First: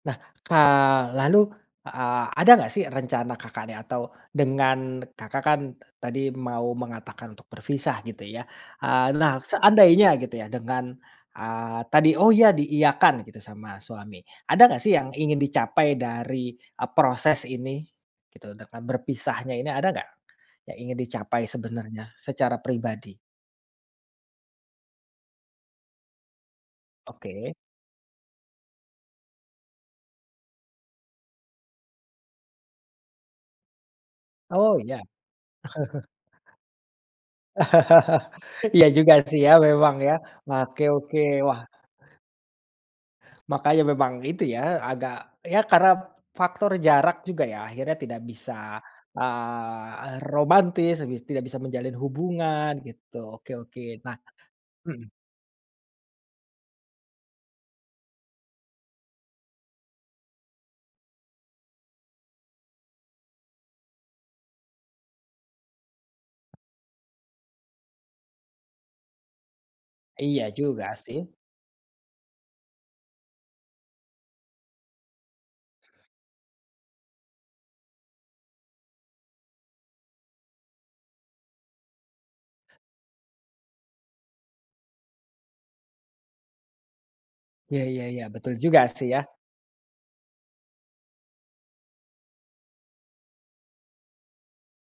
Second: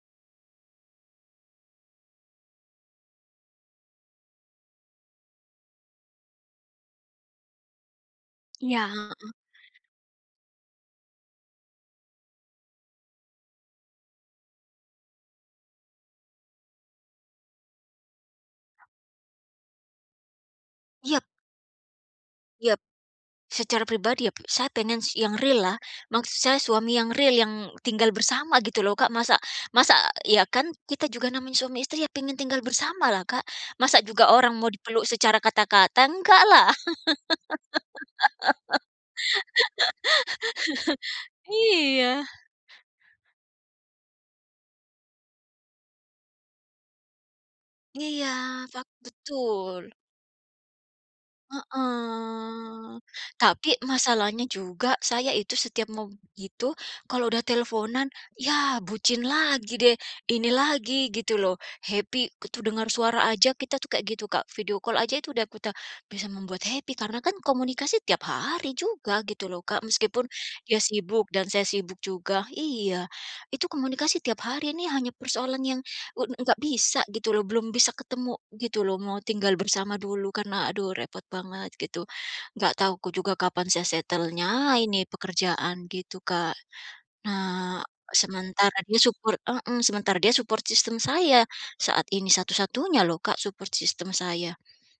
Nah, ka lalu, a ada nggak sih rencana Kakaknya, atau dengan Kakak kan tadi mau mengatakan untuk berpisah gitu ya, Iya, eee, heeh. nah seandainya gitu ya dengan, eee, tadi, oh iya diiyakan gitu sama suami. Ada nggak sih yang ingin dicapai dari, eee, proses ini? Gitu, dengan berpisahnya ini ada nggak, yang ingin Iyap. dicapai sebenarnya secara Iyap, pribadi? secara pribadi ya p saya pengen si yang real-lah, maksud saya suami yang real Oke. yang tinggal bersama gitu loh, Kak. Masa masa iya, kan kita juga namanya suami istri ya pengen tinggal bersama lah Kak, masa juga orang mau Oh, iya? dipeluk secara kata-kata, enggaklah. Iya juga sih ya memang ya. Nah oke oke, wah. Iya. Makanya memang itu ya agak ya karena faktor jarak juga ya, akhirnya tidak Iya, bisa, fak betul. eee, romantis gi tidak bisa menjalin hubungan, Heeh. gitu. Oke Tapi oke nah masalahnya juga mhm? saya itu setiap mau begitu kalau udah teleponan, yah bucin lagi deh, ini lagi gitu loh, happy gitu dengar suara aja kita tuh kayak gitu Kak, video call aja itu udah kita bisa membuat happy karena kan komunikasi tiap hari juga gitu loh, Kak. Meskipun, Iya dia juga sibuk sih. dan saya sibuk juga, iya, itu komunikasi tiap hari ini hanya persoalan yang u nggak bisa gitu loh, belum bisa ketemu gitu loh, mau tinggal bersama dulu, karena aduh repot banget gitu. Nggak tahu ku juga kapan saya settle-nya ini pekerjaan gitu, Kak. Nah, Iya iya iya, betul sementara juga dia sih ya. support heeh, sementara dia support system saya saat ini satu-satunya loh Kak, support system saya.